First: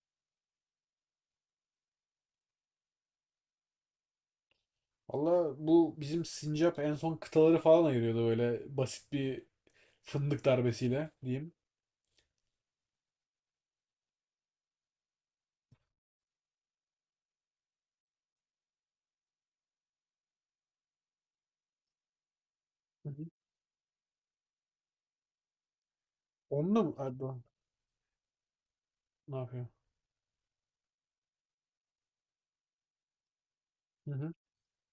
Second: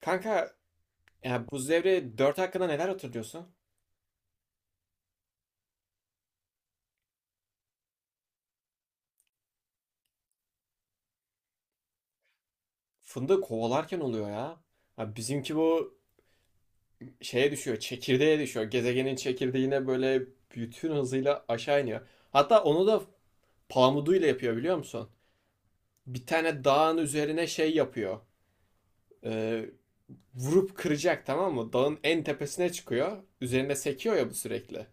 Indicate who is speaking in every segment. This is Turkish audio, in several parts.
Speaker 1: Kanka, ya Buz Devri 4 hakkında neler hatırlıyorsun?
Speaker 2: Valla bu bizim sincap en son kıtaları falan ayırıyordu böyle basit bir fındık darbesiyle diyeyim.
Speaker 1: Fındığı kovalarken oluyor ya. Ya bizimki bu şeye düşüyor, çekirdeğe düşüyor. Gezegenin çekirdeğine böyle bütün hızıyla aşağı iniyor. Hatta onu da
Speaker 2: Hı hı.
Speaker 1: pamuduyla yapıyor biliyor musun? Bir tane
Speaker 2: Onunla mı?
Speaker 1: dağın
Speaker 2: Erdoğan
Speaker 1: üzerine şey yapıyor.
Speaker 2: ne
Speaker 1: Ee,
Speaker 2: yapıyor?
Speaker 1: Vurup kıracak, tamam mı? Dağın en tepesine çıkıyor. Üzerinde
Speaker 2: Hı
Speaker 1: sekiyor ya
Speaker 2: hı.
Speaker 1: bu sürekli.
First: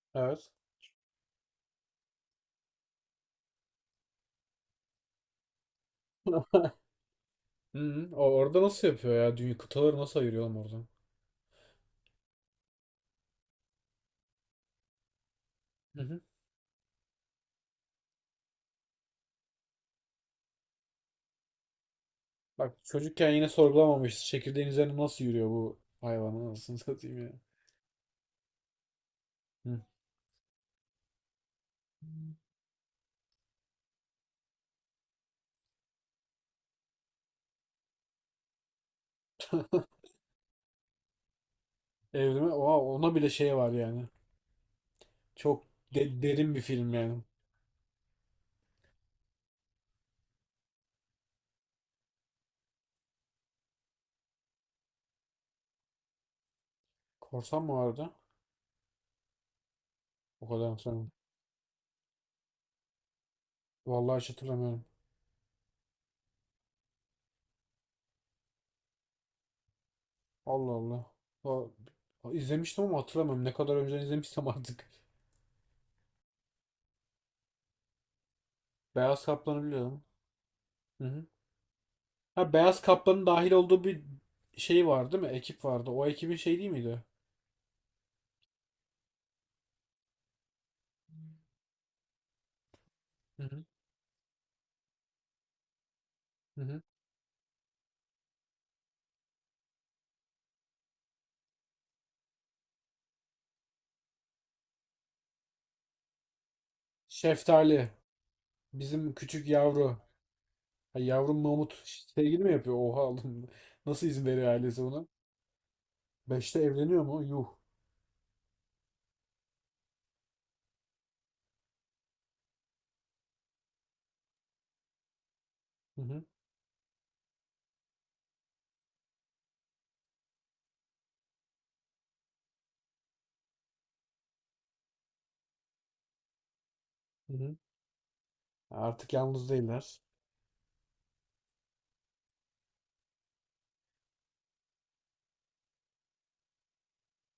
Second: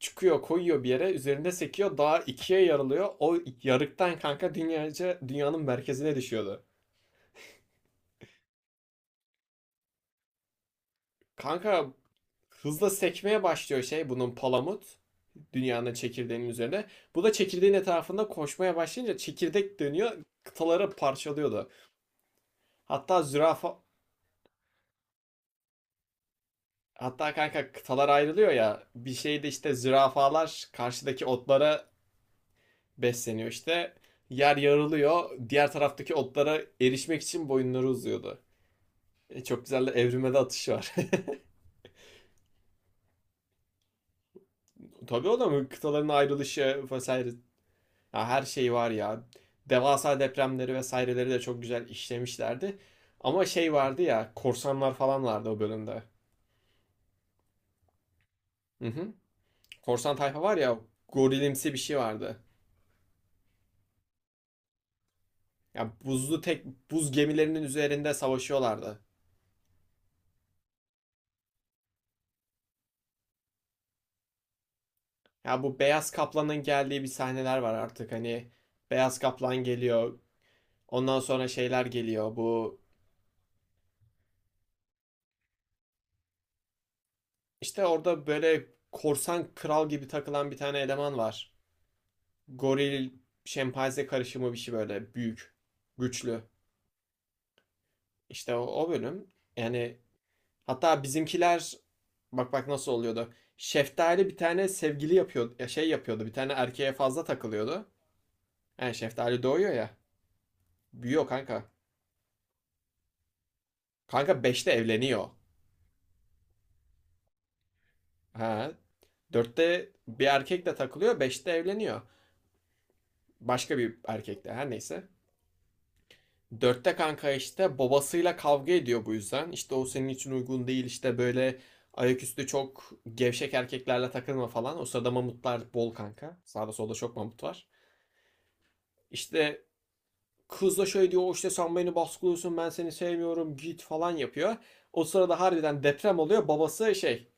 Speaker 1: Çıkıyor,
Speaker 2: Evet.
Speaker 1: koyuyor bir yere, üzerinde sekiyor, dağ ikiye yarılıyor. O yarıktan kanka dünyanın merkezine düşüyordu.
Speaker 2: Hı hı. Orada nasıl yapıyor ya? Dünya kıtaları nasıl ayırıyor oğlum oradan?
Speaker 1: Kanka, hızla sekmeye başlıyor şey bunun palamut. Dünyanın
Speaker 2: Hı hı.
Speaker 1: çekirdeğinin üzerine. Bu da çekirdeğin etrafında koşmaya başlayınca çekirdek dönüyor. Kıtaları parçalıyordu.
Speaker 2: Bak
Speaker 1: Hatta
Speaker 2: çocukken yine
Speaker 1: zürafa
Speaker 2: sorgulamamışız. Çekirdeğin üzerine nasıl yürüyor bu hayvan anasını satayım
Speaker 1: hatta
Speaker 2: ya.
Speaker 1: kanka kıtalar ayrılıyor ya. Bir şeyde işte
Speaker 2: Hı.
Speaker 1: zürafalar karşıdaki otlara besleniyor işte. Yer yarılıyor. Diğer taraftaki otlara erişmek için boyunları uzuyordu. Çok güzel, de evrime de atışı var.
Speaker 2: Evrime oha, ona bile şey var yani.
Speaker 1: Tabii o da
Speaker 2: Çok
Speaker 1: mı, kıtaların
Speaker 2: derin bir
Speaker 1: ayrılışı
Speaker 2: film yani.
Speaker 1: vesaire. Ya her şey var ya. Devasa depremleri vesaireleri de çok güzel işlemişlerdi. Ama şey vardı ya, korsanlar falan vardı o bölümde.
Speaker 2: Korsan mı vardı?
Speaker 1: Hı hı. Korsan tayfa
Speaker 2: O
Speaker 1: var
Speaker 2: kadar
Speaker 1: ya,
Speaker 2: hatırlamıyorum.
Speaker 1: gorilimsi bir şey vardı.
Speaker 2: Vallahi hiç hatırlamıyorum.
Speaker 1: Ya buz gemilerinin üzerinde savaşıyorlardı.
Speaker 2: Allah Allah. O, izlemiştim ama hatırlamıyorum. Ne kadar önceden izlemişsem artık.
Speaker 1: Ya bu beyaz kaplanın geldiği bir sahneler var artık, hani beyaz
Speaker 2: Beyaz
Speaker 1: kaplan
Speaker 2: Kaplan'ı biliyorum.
Speaker 1: geliyor.
Speaker 2: Hı
Speaker 1: Ondan
Speaker 2: hı.
Speaker 1: sonra şeyler geliyor.
Speaker 2: Ha,
Speaker 1: Bu
Speaker 2: Beyaz Kaplan'ın dahil olduğu bir şey var değil mi? Ekip vardı. O ekibin şey değil miydi?
Speaker 1: işte orada böyle korsan kral gibi takılan bir tane eleman var. Goril
Speaker 2: Hı hı.
Speaker 1: şempanze karışımı bir şey, böyle büyük, güçlü.
Speaker 2: Hı hı.
Speaker 1: İşte o bölüm. Yani hatta bizimkiler, bak bak nasıl oluyordu. Şeftali bir tane sevgili yapıyordu, ya şey yapıyordu. Bir tane erkeğe fazla
Speaker 2: Şeftali.
Speaker 1: takılıyordu. Yani
Speaker 2: Bizim
Speaker 1: şeftali
Speaker 2: küçük
Speaker 1: doğuyor ya.
Speaker 2: yavru. Ha,
Speaker 1: Büyüyor
Speaker 2: yavrum
Speaker 1: kanka.
Speaker 2: Mahmut sevgili mi yapıyor? Oha oğlum. Nasıl izin
Speaker 1: Kanka
Speaker 2: veriyor
Speaker 1: beşte
Speaker 2: ailesi buna?
Speaker 1: evleniyor.
Speaker 2: Beşte evleniyor mu? Yuh.
Speaker 1: Ha. Dörtte bir erkekle takılıyor, beşte evleniyor. Başka bir erkekle, her neyse.
Speaker 2: Hı hı.
Speaker 1: Dörtte kanka işte babasıyla kavga ediyor bu yüzden. İşte o senin için uygun değil, işte böyle ayaküstü çok gevşek erkeklerle takılma falan. O sırada mamutlar bol kanka. Sağda solda çok
Speaker 2: Hı
Speaker 1: mamut
Speaker 2: hı.
Speaker 1: var.
Speaker 2: Artık yalnız
Speaker 1: İşte
Speaker 2: değiller.
Speaker 1: kız da şöyle diyor, "O işte sen beni baskılıyorsun, ben seni sevmiyorum, git" falan yapıyor. O sırada harbiden deprem oluyor. Babası şey,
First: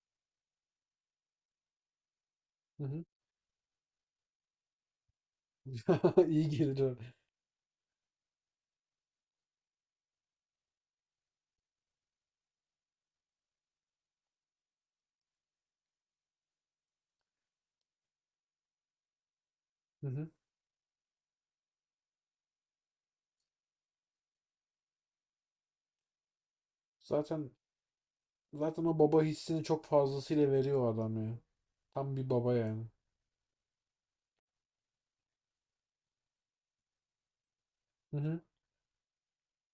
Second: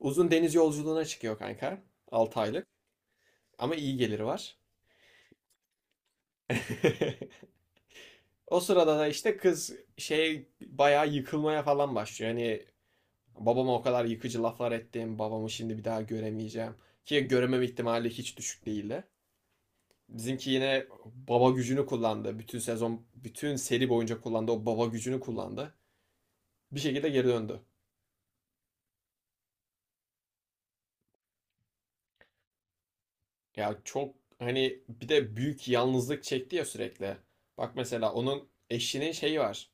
Speaker 1: uzun deniz yolculuğuna çıkıyor kanka. 6 aylık.
Speaker 2: Hı hı.
Speaker 1: Ama iyi geliri var.
Speaker 2: İyi gelir o.
Speaker 1: O sırada da işte kız şey bayağı yıkılmaya falan başlıyor. Yani, babama o kadar yıkıcı laflar ettim, babamı şimdi bir daha göremeyeceğim. Ki göremem ihtimali hiç düşük değildi.
Speaker 2: Hı hı.
Speaker 1: Bizimki yine baba gücünü kullandı. Bütün sezon, bütün seri boyunca kullandı. O baba gücünü kullandı. Bir şekilde geri
Speaker 2: Zaten
Speaker 1: döndü.
Speaker 2: zaten o baba hissini çok fazlasıyla veriyor adam ya. Tam bir baba yani.
Speaker 1: Ya çok, hani bir de büyük yalnızlık çekti ya sürekli. Bak mesela
Speaker 2: Hı hı.
Speaker 1: onun eşinin şeyi var.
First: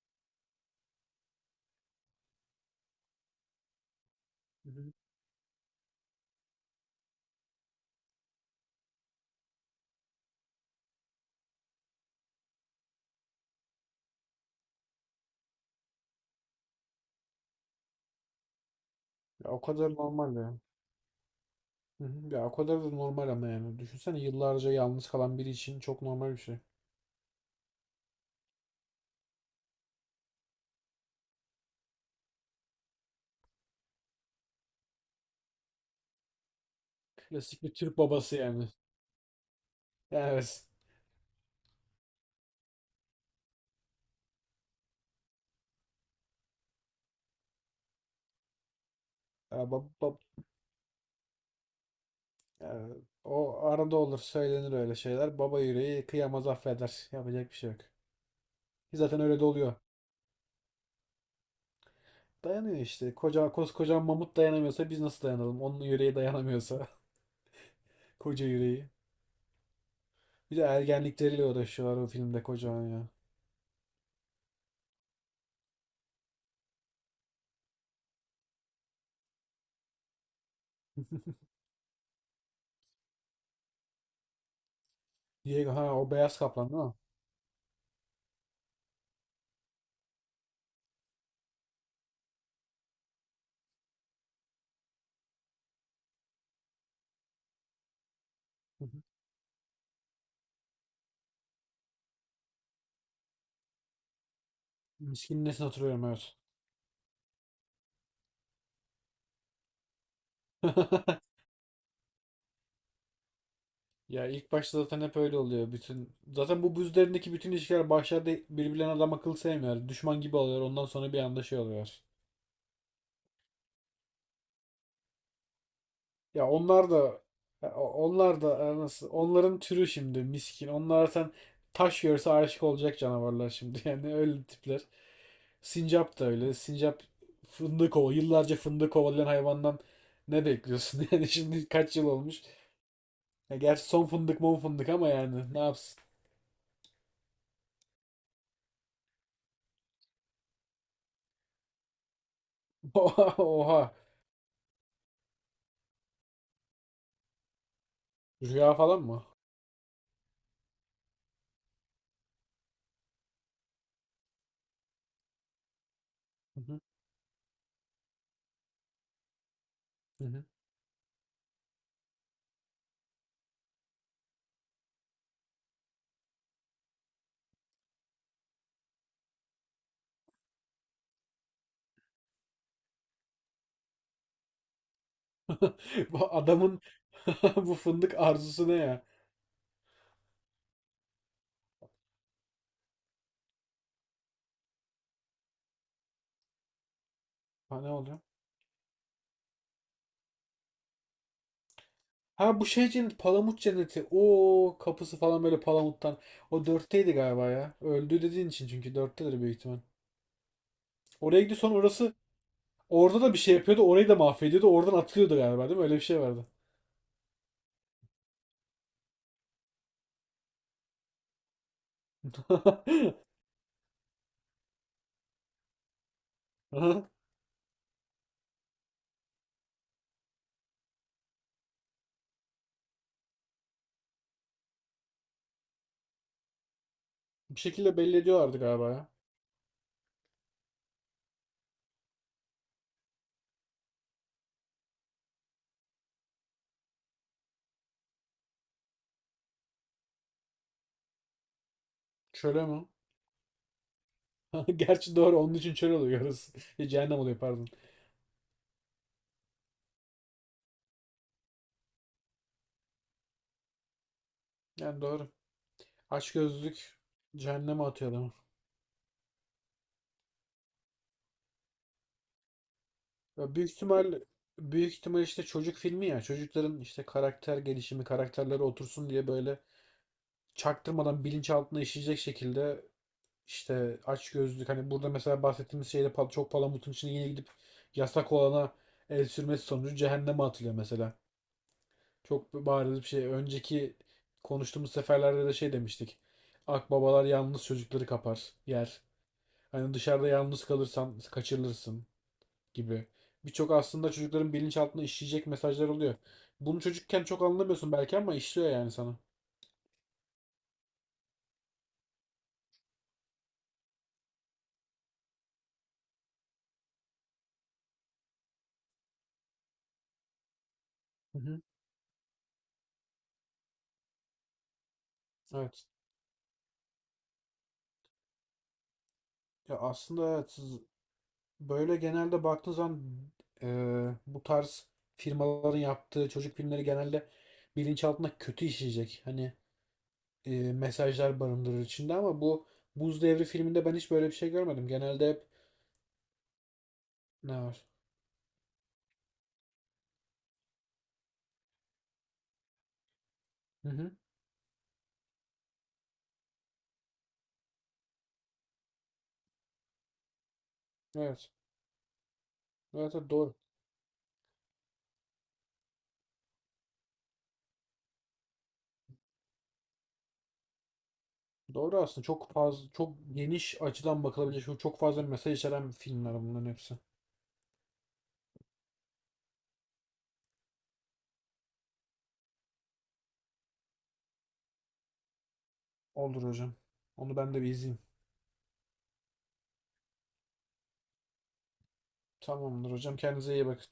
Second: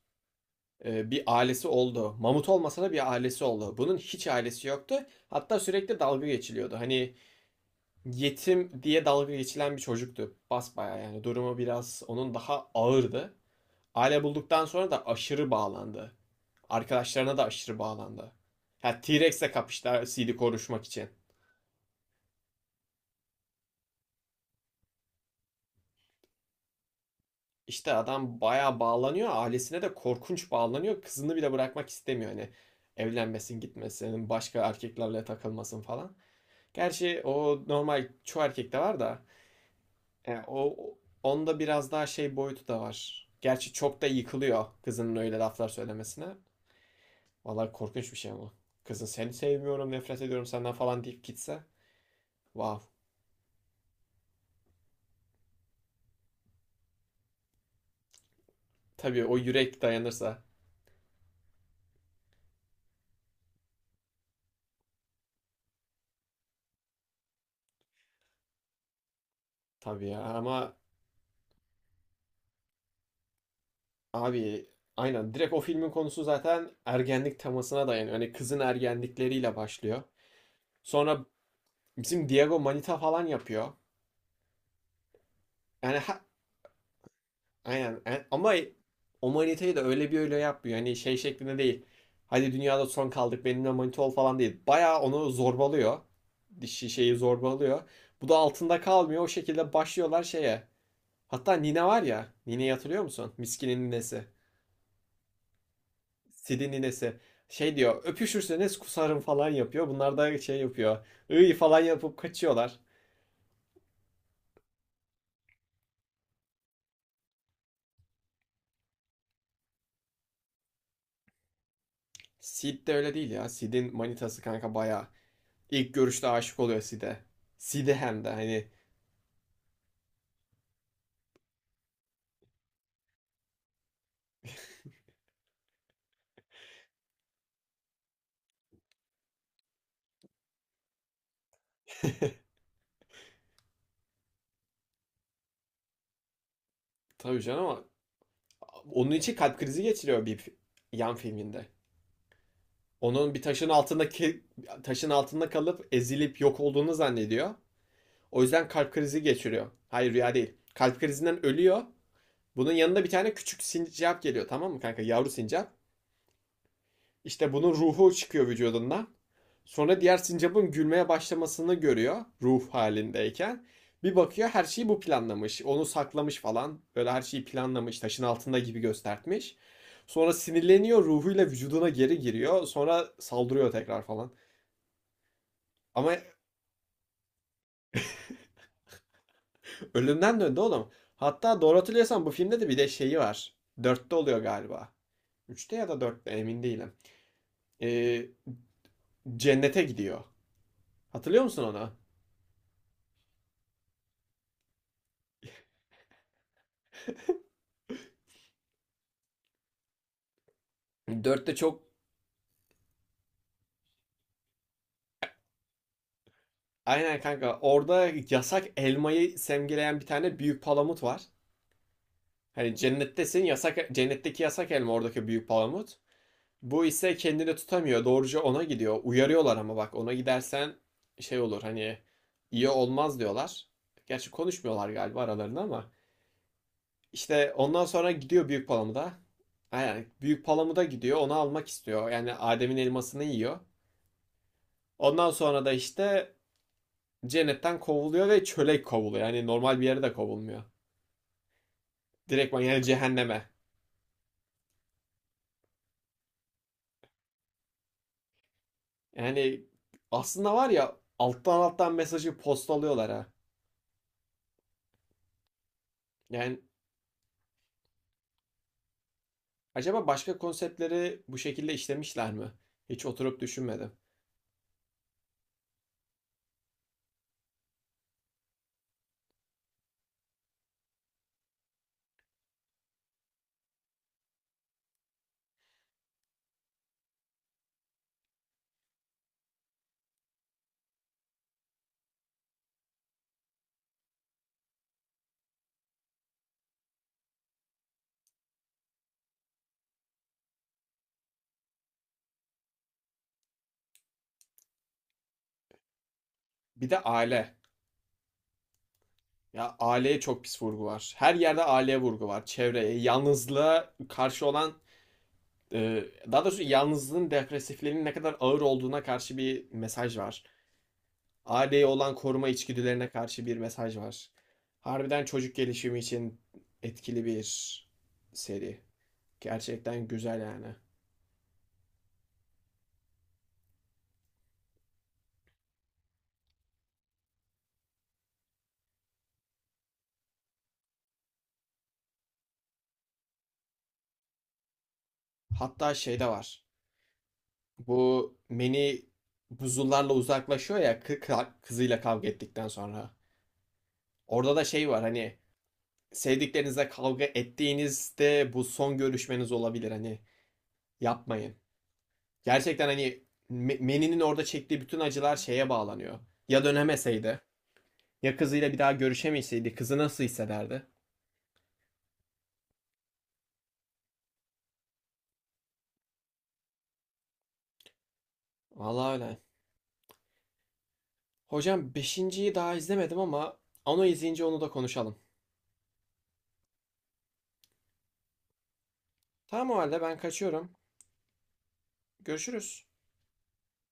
Speaker 1: Bir ailesi oldu. Mamut olmasa da bir ailesi oldu. Bunun hiç ailesi
Speaker 2: Hı hı.
Speaker 1: yoktu. Hatta sürekli dalga geçiliyordu. Hani yetim diye dalga geçilen bir çocuktu. Basbayağı yani durumu biraz onun daha ağırdı. Aile bulduktan sonra da aşırı bağlandı. Arkadaşlarına da aşırı bağlandı. Ha, T-Rex'le
Speaker 2: Ya, o kadar
Speaker 1: kapıştılar CD
Speaker 2: normal ya.
Speaker 1: konuşmak için.
Speaker 2: Hı hı. Ya o kadar da normal ama yani. Düşünsene yıllarca yalnız kalan biri için çok normal bir şey.
Speaker 1: İşte adam bayağı bağlanıyor. Ailesine de korkunç bağlanıyor. Kızını bile bırakmak istemiyor. Hani evlenmesin, gitmesin, başka erkeklerle takılmasın falan. Gerçi
Speaker 2: Klasik
Speaker 1: o
Speaker 2: bir Türk
Speaker 1: normal,
Speaker 2: babası
Speaker 1: çoğu
Speaker 2: yani.
Speaker 1: erkekte var da
Speaker 2: Evet.
Speaker 1: o onda biraz daha şey boyutu da var. Gerçi çok da yıkılıyor kızının öyle laflar söylemesine. Vallahi korkunç bir şey ama. Kızın "seni
Speaker 2: Ya, bab,
Speaker 1: sevmiyorum,
Speaker 2: bab-
Speaker 1: nefret ediyorum senden" falan deyip gitse. Vav.
Speaker 2: ya, o arada olur söylenir öyle şeyler. Baba yüreği kıyamaz affeder. Yapacak bir şey yok. Ki zaten
Speaker 1: Tabii o
Speaker 2: öyle de oluyor.
Speaker 1: yürek dayanırsa.
Speaker 2: Dayanıyor işte. Koskoca mamut dayanamıyorsa biz nasıl dayanalım? Onun yüreği dayanamıyorsa. Koca yüreği.
Speaker 1: Tabii ya
Speaker 2: Bir de
Speaker 1: ama
Speaker 2: ergenlikleriyle uğraşıyorlar o filmde kocaman ya.
Speaker 1: abi, aynen, direkt o filmin konusu zaten ergenlik temasına dayanıyor. Hani kızın ergenlikleriyle başlıyor. Sonra bizim Diego Manita falan yapıyor.
Speaker 2: Diego, ha,
Speaker 1: Yani
Speaker 2: o beyaz kaplan değil mi?
Speaker 1: aynen. Ama o manitayı da öyle bir öyle yapmıyor. Hani şey şeklinde değil. "Hadi dünyada son kaldık, benimle manita ol" falan değil. Bayağı onu zorbalıyor. Dişi şeyi zorbalıyor. Bu da altında
Speaker 2: Hı hı.
Speaker 1: kalmıyor. O şekilde başlıyorlar şeye. Hatta Nine var ya. Nine'yi hatırlıyor musun? Miskin'in ninesi.
Speaker 2: Miskinin nesine oturuyorum, evet.
Speaker 1: Sid'in ninesi. Şey diyor, "öpüşürseniz kusarım" falan yapıyor. Bunlar da şey yapıyor, Iy falan yapıp kaçıyorlar.
Speaker 2: Ya ilk başta zaten hep öyle oluyor. Bütün zaten bu buz üzerindeki bütün ilişkiler başlarda birbirlerine adam akıl sevmiyor. Düşman gibi oluyor. Ondan sonra bir anda şey oluyor.
Speaker 1: Sid de öyle değil ya. Sid'in manitası kanka bayağı. İlk görüşte
Speaker 2: Ya
Speaker 1: aşık oluyor
Speaker 2: onlar
Speaker 1: Sid'e.
Speaker 2: da ya
Speaker 1: Sid'e, hem de
Speaker 2: onlar da
Speaker 1: hani.
Speaker 2: nasıl onların türü şimdi miskin. Onlar zaten taş görse aşık olacak canavarlar şimdi. Yani öyle tipler. Sincap da öyle. Sincap fındık kova. Yıllarca fındık kovalayan hayvandan ne bekliyorsun? Yani şimdi kaç yıl olmuş? Ya gerçi son fındık mon fındık ama yani ne yapsın?
Speaker 1: Tabii canım ama onun için kalp krizi geçiriyor bir yan filminde. Onun bir
Speaker 2: Oha.
Speaker 1: taşın altında kalıp ezilip yok olduğunu zannediyor. O yüzden
Speaker 2: Rüya
Speaker 1: kalp
Speaker 2: falan
Speaker 1: krizi
Speaker 2: mı?
Speaker 1: geçiriyor. Hayır, rüya değil. Kalp krizinden ölüyor. Bunun yanında bir tane küçük sincap geliyor, tamam mı kanka? Yavru sincap. İşte bunun ruhu çıkıyor vücudundan. Sonra diğer
Speaker 2: Hı hı.
Speaker 1: sincapın gülmeye başlamasını görüyor ruh halindeyken. Bir bakıyor, her şeyi bu planlamış. Onu saklamış falan. Böyle her şeyi planlamış. Taşın altında gibi göstertmiş. Sonra sinirleniyor, ruhuyla vücuduna geri giriyor. Sonra saldırıyor tekrar falan. Ama
Speaker 2: Bu adamın bu fındık arzusu ne ya?
Speaker 1: ölümden döndü oğlum. Hatta doğru hatırlıyorsam, bu filmde de bir de şeyi var. Dörtte oluyor galiba. Üçte ya da dörtte emin değilim.
Speaker 2: Ha, ne oluyor?
Speaker 1: Ee, cennete gidiyor. Hatırlıyor musun onu?
Speaker 2: Ha, bu şey cennet, palamut cenneti. O kapısı falan böyle palamuttan. O dörtteydi galiba ya. Öldü dediğin için çünkü dörttedir büyük ihtimal. Oraya
Speaker 1: Dörtte
Speaker 2: gidiyor sonra
Speaker 1: çok.
Speaker 2: orası orada da bir şey yapıyordu. Orayı da mahvediyordu. Oradan atılıyordu galiba değil mi? Öyle bir şey vardı.
Speaker 1: Aynen kanka. Orada yasak elmayı simgeleyen bir tane büyük palamut var. Hani cennettesin, yasak cennetteki yasak elma oradaki büyük palamut. Bu
Speaker 2: Aha.
Speaker 1: ise kendini tutamıyor. Doğruca ona gidiyor. Uyarıyorlar, ama bak ona gidersen şey olur, hani iyi olmaz diyorlar. Gerçi konuşmuyorlar galiba aralarında ama. İşte
Speaker 2: Bir
Speaker 1: ondan
Speaker 2: şekilde
Speaker 1: sonra
Speaker 2: belli
Speaker 1: gidiyor
Speaker 2: ediyorlardı
Speaker 1: büyük
Speaker 2: galiba ya.
Speaker 1: palamuda. Aynen, büyük palamuda gidiyor, onu almak istiyor. Yani Adem'in elmasını yiyor. Ondan sonra da işte cennetten kovuluyor ve çöle kovuluyor. Yani normal bir yere de kovulmuyor. Direktman
Speaker 2: Çöle
Speaker 1: yani
Speaker 2: mi?
Speaker 1: cehenneme.
Speaker 2: Gerçi doğru, onun için çöl oluyor orası. Cehennem oluyor pardon.
Speaker 1: Yani aslında var ya, alttan alttan mesajı postalıyorlar ha.
Speaker 2: Yani doğru.
Speaker 1: Yani
Speaker 2: Açgözlülük cehenneme atıyor.
Speaker 1: acaba başka konseptleri bu şekilde işlemişler mi? Hiç oturup
Speaker 2: Ya büyük
Speaker 1: düşünmedim.
Speaker 2: ihtimal büyük ihtimal işte çocuk filmi ya. Çocukların işte karakter gelişimi, karakterleri otursun diye böyle çaktırmadan bilinçaltına işleyecek şekilde işte açgözlülük, hani burada mesela bahsettiğimiz şeyde çok palamutun içine yine gidip yasak olana el sürmesi sonucu cehenneme atılıyor mesela. Çok bariz bir şey. Önceki konuştuğumuz seferlerde de şey demiştik. Akbabalar yalnız çocukları kapar, yer. Hani dışarıda yalnız kalırsan kaçırılırsın gibi. Birçok aslında çocukların bilinçaltına işleyecek mesajlar oluyor. Bunu
Speaker 1: Bir de
Speaker 2: çocukken çok
Speaker 1: aile.
Speaker 2: anlamıyorsun belki ama işliyor yani sana.
Speaker 1: Ya aileye çok pis vurgu var. Her yerde aileye vurgu var. Çevreye, yalnızlığa karşı olan, Ee, daha doğrusu yalnızlığın, depresiflerin ne kadar ağır olduğuna karşı bir mesaj var.
Speaker 2: Hı hı.
Speaker 1: Aileye olan koruma içgüdülerine karşı bir mesaj var. Harbiden çocuk
Speaker 2: Evet.
Speaker 1: gelişimi için etkili bir seri.
Speaker 2: Ya
Speaker 1: Gerçekten
Speaker 2: aslında
Speaker 1: güzel
Speaker 2: evet,
Speaker 1: yani.
Speaker 2: böyle genelde baktığın zaman e, bu tarz firmaların yaptığı çocuk filmleri genelde bilinçaltına kötü işleyecek. Hani mesajlar barındırır içinde ama bu Buz Devri filminde ben hiç böyle bir şey görmedim. Genelde hep
Speaker 1: Hatta şey de var.
Speaker 2: ne var?
Speaker 1: Bu Manny buzullarla uzaklaşıyor ya, kızıyla kavga ettikten sonra.
Speaker 2: Hı hı.
Speaker 1: Orada da şey var, hani sevdiklerinizle kavga ettiğinizde bu son görüşmeniz olabilir. Hani
Speaker 2: Evet.
Speaker 1: yapmayın. Gerçekten
Speaker 2: Evet,
Speaker 1: hani,
Speaker 2: evet doğru.
Speaker 1: Manny'nin orada çektiği bütün acılar şeye bağlanıyor. Ya dönemeseydi, ya kızıyla bir daha görüşemeseydi, kızı nasıl hissederdi?
Speaker 2: Doğru, aslında çok fazla, çok geniş açıdan bakılabilecek çok fazla mesaj içeren filmler bunların hepsi.
Speaker 1: Vallahi öyle. Hocam, beşinciyi daha izlemedim, ama onu izleyince onu da konuşalım.
Speaker 2: Olur hocam. Onu ben de bir izleyeyim.
Speaker 1: Tamam, o halde ben kaçıyorum. Görüşürüz.
Speaker 2: Tamamdır hocam. Kendinize iyi bakın.